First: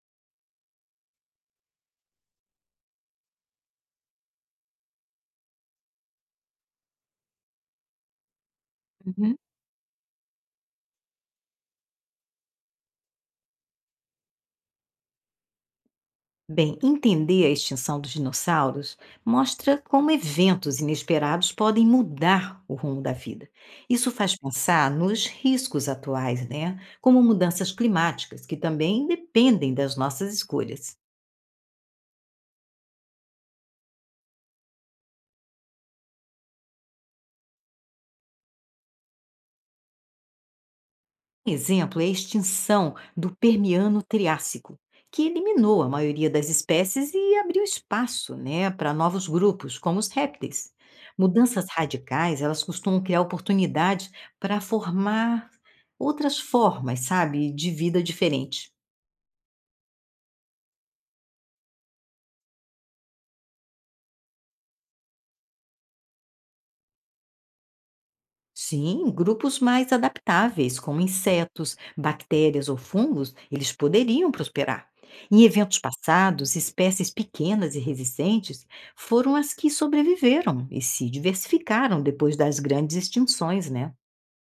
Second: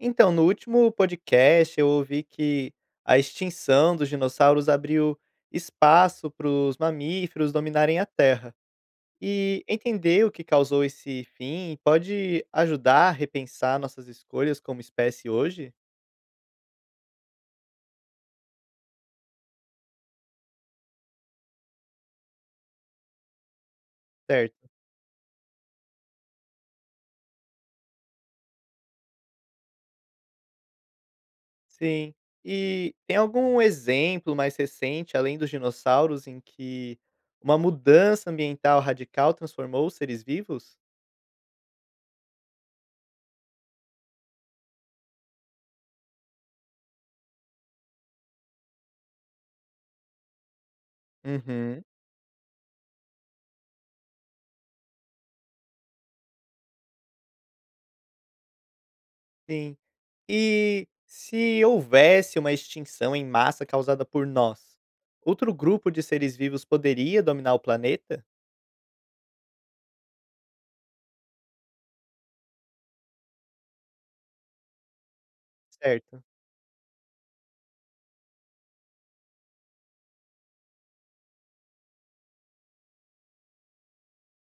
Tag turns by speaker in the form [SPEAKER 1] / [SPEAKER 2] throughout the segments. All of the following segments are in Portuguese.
[SPEAKER 1] Então, no último podcast eu ouvi que a extinção dos dinossauros abriu espaço para os mamíferos dominarem a Terra.
[SPEAKER 2] Uhum.
[SPEAKER 1] E entender o que causou esse fim pode ajudar a repensar nossas escolhas como espécie hoje?
[SPEAKER 2] Bem, entender a extinção dos dinossauros mostra como eventos inesperados podem mudar o rumo da vida. Isso faz
[SPEAKER 1] Certo.
[SPEAKER 2] pensar nos riscos atuais, né? Como mudanças climáticas, que também dependem das nossas escolhas.
[SPEAKER 1] Sim. E tem algum exemplo mais recente, além dos dinossauros, em que uma mudança ambiental radical transformou os seres vivos?
[SPEAKER 2] Um exemplo é a extinção do Permiano Triássico, que eliminou a maioria das espécies e abriu espaço, né, para novos grupos, como os répteis. Mudanças
[SPEAKER 1] Uhum.
[SPEAKER 2] radicais, elas costumam criar oportunidades para formar outras formas, sabe, de vida diferente.
[SPEAKER 1] Sim. E se houvesse uma extinção em massa causada por nós, outro grupo de seres vivos poderia dominar o planeta?
[SPEAKER 2] Sim, grupos mais adaptáveis, como insetos, bactérias ou fungos, eles poderiam prosperar. Em eventos
[SPEAKER 1] Certo.
[SPEAKER 2] passados, espécies pequenas e resistentes foram as que sobreviveram e se diversificaram depois das grandes extinções, né?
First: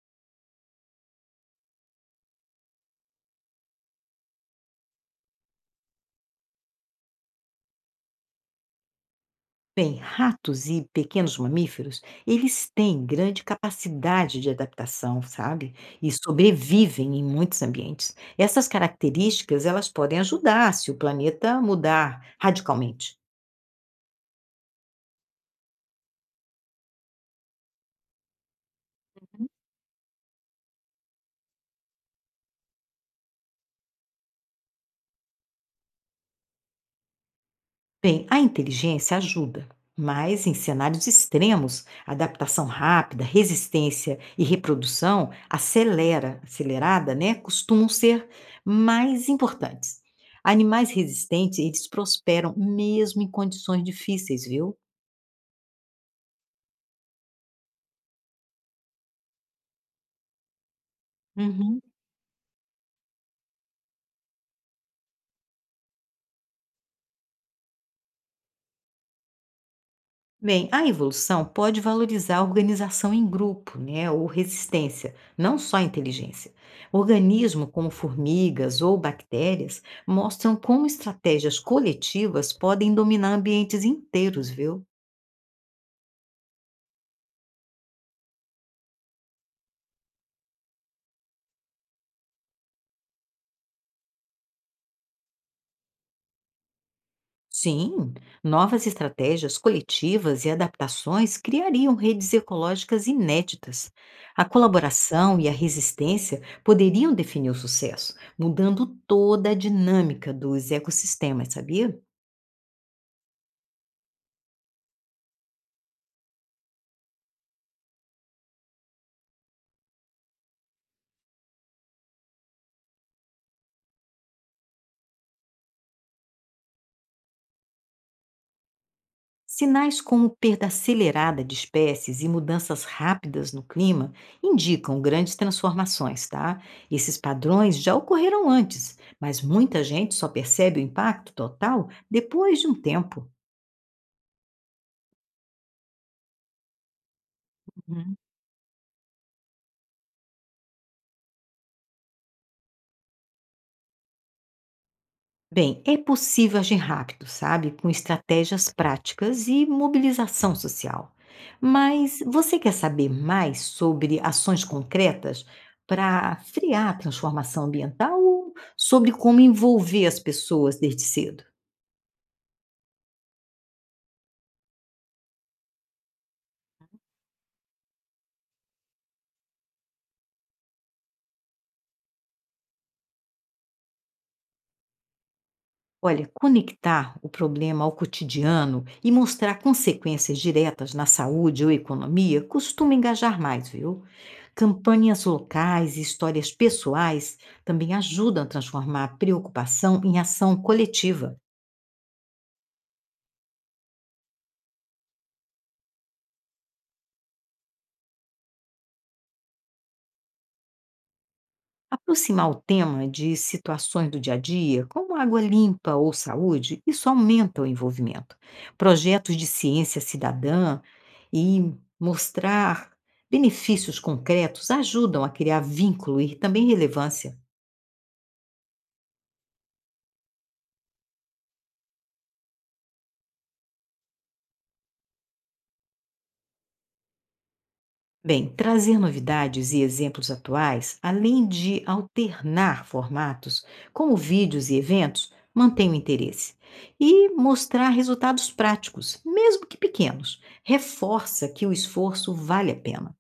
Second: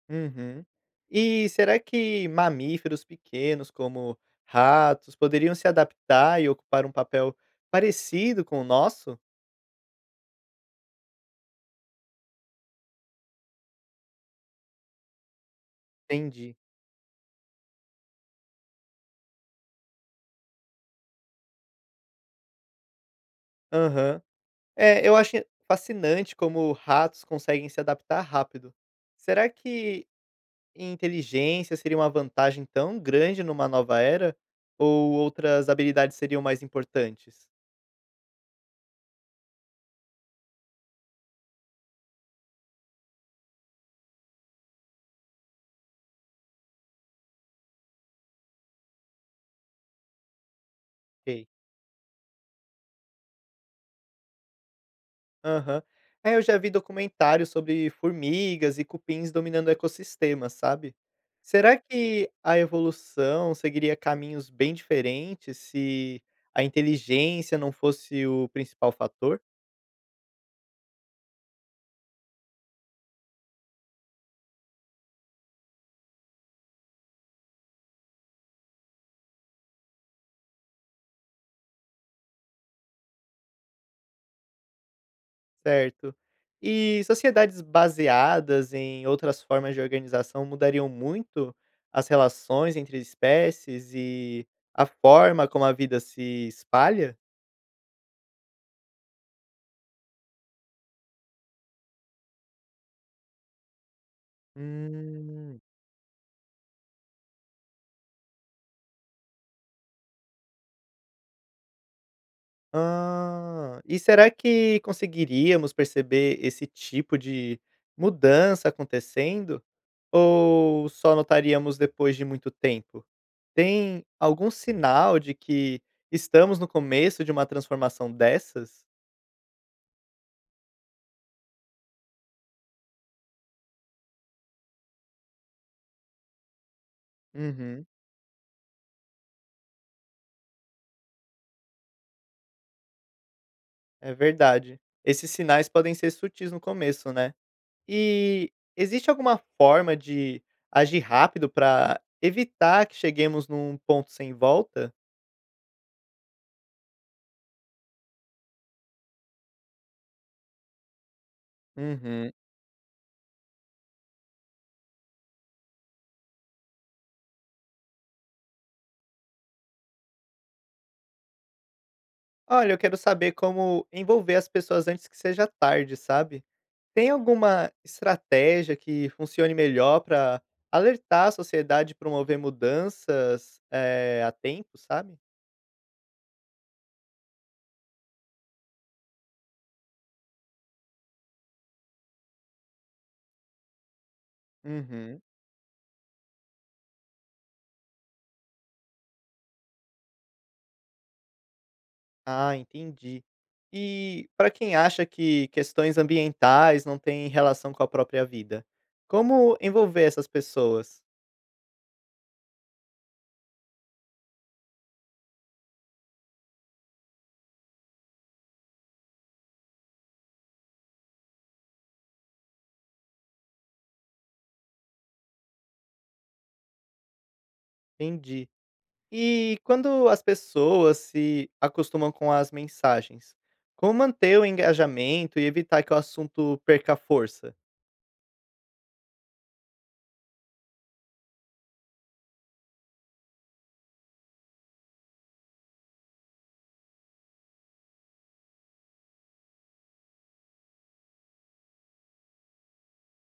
[SPEAKER 1] Uhum. E será que mamíferos pequenos, como ratos, poderiam se adaptar e ocupar um papel parecido com o nosso?
[SPEAKER 2] Bem, ratos e pequenos mamíferos, eles têm grande capacidade de adaptação, sabe? E
[SPEAKER 1] Entendi.
[SPEAKER 2] sobrevivem em muitos ambientes. Essas características, elas podem ajudar se o planeta mudar radicalmente.
[SPEAKER 1] Aham. É, eu acho fascinante como ratos conseguem se adaptar rápido. Será que E inteligência seria uma vantagem tão grande numa nova era? Ou outras habilidades seriam mais importantes?
[SPEAKER 2] Bem, a inteligência ajuda, mas em cenários extremos, adaptação rápida, resistência e reprodução acelerada, né, costumam ser mais importantes. Animais
[SPEAKER 1] Ok.
[SPEAKER 2] resistentes, eles prosperam mesmo em condições difíceis, viu?
[SPEAKER 1] Aham. É, eu já vi documentários sobre formigas e cupins dominando ecossistemas, sabe? Será
[SPEAKER 2] Uhum.
[SPEAKER 1] que a evolução seguiria caminhos bem diferentes se a inteligência não fosse o principal fator?
[SPEAKER 2] Bem, a evolução pode valorizar a organização em grupo, né, ou resistência, não só a inteligência. Organismos como formigas ou bactérias mostram como estratégias coletivas podem dominar ambientes inteiros, viu?
[SPEAKER 1] Certo. E sociedades baseadas em outras formas de organização mudariam muito as relações entre espécies e a forma como a vida se espalha?
[SPEAKER 2] Sim, novas estratégias coletivas e adaptações criariam redes ecológicas inéditas. A colaboração e a
[SPEAKER 1] Hum,
[SPEAKER 2] resistência poderiam definir o sucesso, mudando toda a dinâmica dos ecossistemas, sabia?
[SPEAKER 1] Ah, e será que conseguiríamos perceber esse tipo de mudança acontecendo? Ou só notaríamos depois de muito tempo? Tem algum sinal de que estamos no começo de uma transformação dessas?
[SPEAKER 2] Sinais como perda acelerada de espécies e mudanças rápidas no clima indicam grandes transformações, tá? Esses padrões
[SPEAKER 1] Uhum.
[SPEAKER 2] já ocorreram antes, mas muita gente só percebe o impacto total depois de um tempo.
[SPEAKER 1] É verdade. Esses sinais podem ser sutis no começo, né? E existe alguma forma de agir rápido para evitar que cheguemos num ponto sem volta?
[SPEAKER 2] Bem, é possível agir rápido, sabe? Com estratégias práticas e mobilização social. Mas
[SPEAKER 1] Uhum.
[SPEAKER 2] você quer saber mais sobre ações concretas para frear a transformação ambiental ou sobre como envolver as pessoas desde cedo?
[SPEAKER 1] Olha, eu quero saber como envolver as pessoas antes que seja tarde, sabe? Tem alguma estratégia que funcione melhor para alertar a sociedade e promover mudanças a tempo, sabe?
[SPEAKER 2] Olha, conectar o problema ao cotidiano e mostrar consequências diretas na saúde ou economia costuma engajar mais, viu?
[SPEAKER 1] Uhum.
[SPEAKER 2] Campanhas locais e histórias pessoais também ajudam a transformar a preocupação em ação coletiva.
[SPEAKER 1] Ah, entendi. E para quem acha que questões ambientais não têm relação com a própria vida, como envolver essas pessoas?
[SPEAKER 2] Aproximar o tema de situações do dia a dia, como água limpa ou saúde, isso aumenta o envolvimento. Projetos de ciência cidadã e mostrar benefícios concretos ajudam a criar vínculo e também relevância.
[SPEAKER 1] Entendi. E quando as pessoas se acostumam com as mensagens, como manter o engajamento e evitar que o assunto perca força?
[SPEAKER 2] Bem, trazer novidades e exemplos atuais, além de alternar formatos, como vídeos e eventos, mantém o interesse. E mostrar resultados práticos, mesmo que pequenos, reforça que o esforço vale a pena.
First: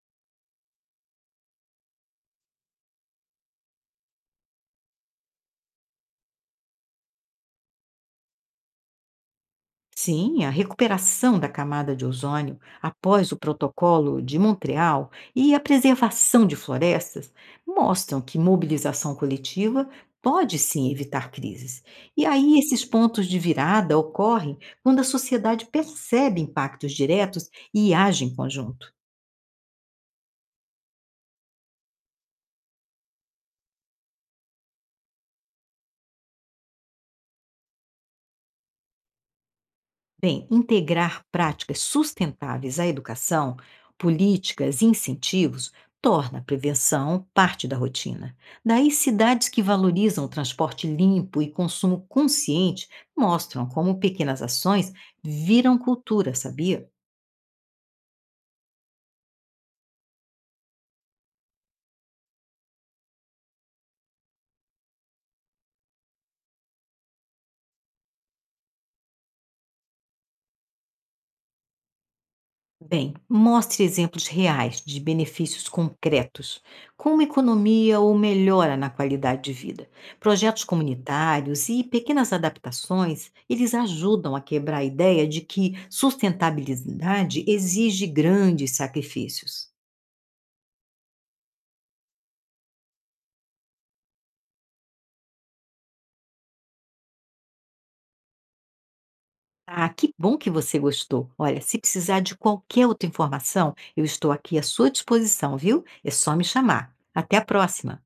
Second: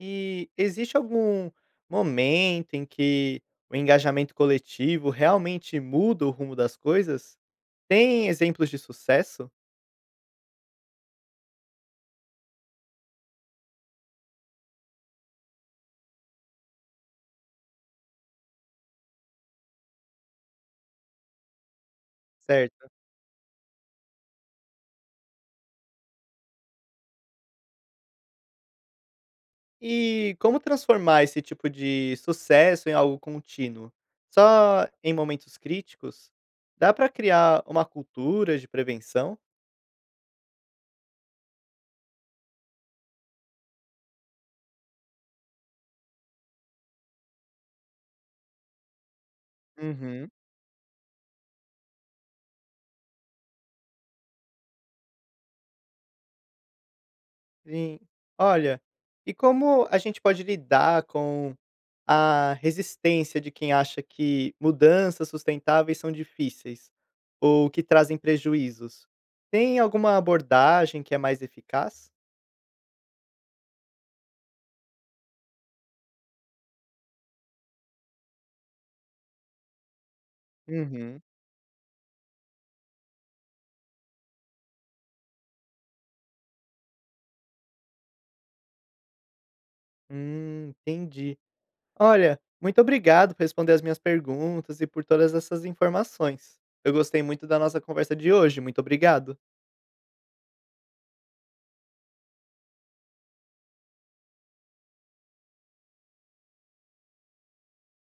[SPEAKER 1] E existe algum momento em que o engajamento coletivo realmente muda o rumo das coisas? Tem exemplos de sucesso?
[SPEAKER 2] Sim, a recuperação da camada de ozônio após o Protocolo de Montreal e a preservação de florestas mostram que mobilização coletiva pode sim evitar crises. E aí esses
[SPEAKER 1] Certo.
[SPEAKER 2] pontos de virada ocorrem quando a sociedade percebe impactos diretos e age em conjunto.
[SPEAKER 1] E como transformar esse tipo de sucesso em algo contínuo? Só em momentos críticos? Dá para criar uma cultura de prevenção?
[SPEAKER 2] Bem, integrar práticas sustentáveis à educação, políticas e incentivos torna a prevenção parte da rotina. Daí, cidades que valorizam o
[SPEAKER 1] Uhum.
[SPEAKER 2] transporte limpo e consumo consciente mostram como pequenas ações viram cultura, sabia?
[SPEAKER 1] Sim. Olha, e como a gente pode lidar com a resistência de quem acha que mudanças sustentáveis são difíceis ou que trazem prejuízos? Tem alguma abordagem que é mais eficaz?
[SPEAKER 2] Bem, mostre exemplos reais de benefícios concretos, como economia ou melhora na qualidade de vida. Projetos
[SPEAKER 1] Uhum.
[SPEAKER 2] comunitários e pequenas adaptações, eles ajudam a quebrar a ideia de que sustentabilidade exige grandes sacrifícios.
[SPEAKER 1] Entendi. Olha, muito obrigado por responder as minhas perguntas e por todas essas informações. Eu gostei muito da nossa conversa de hoje. Muito obrigado.
[SPEAKER 2] Ah, que bom que você gostou. Olha, se precisar de qualquer outra informação, eu estou aqui à sua disposição, viu? É só me chamar. Até a próxima.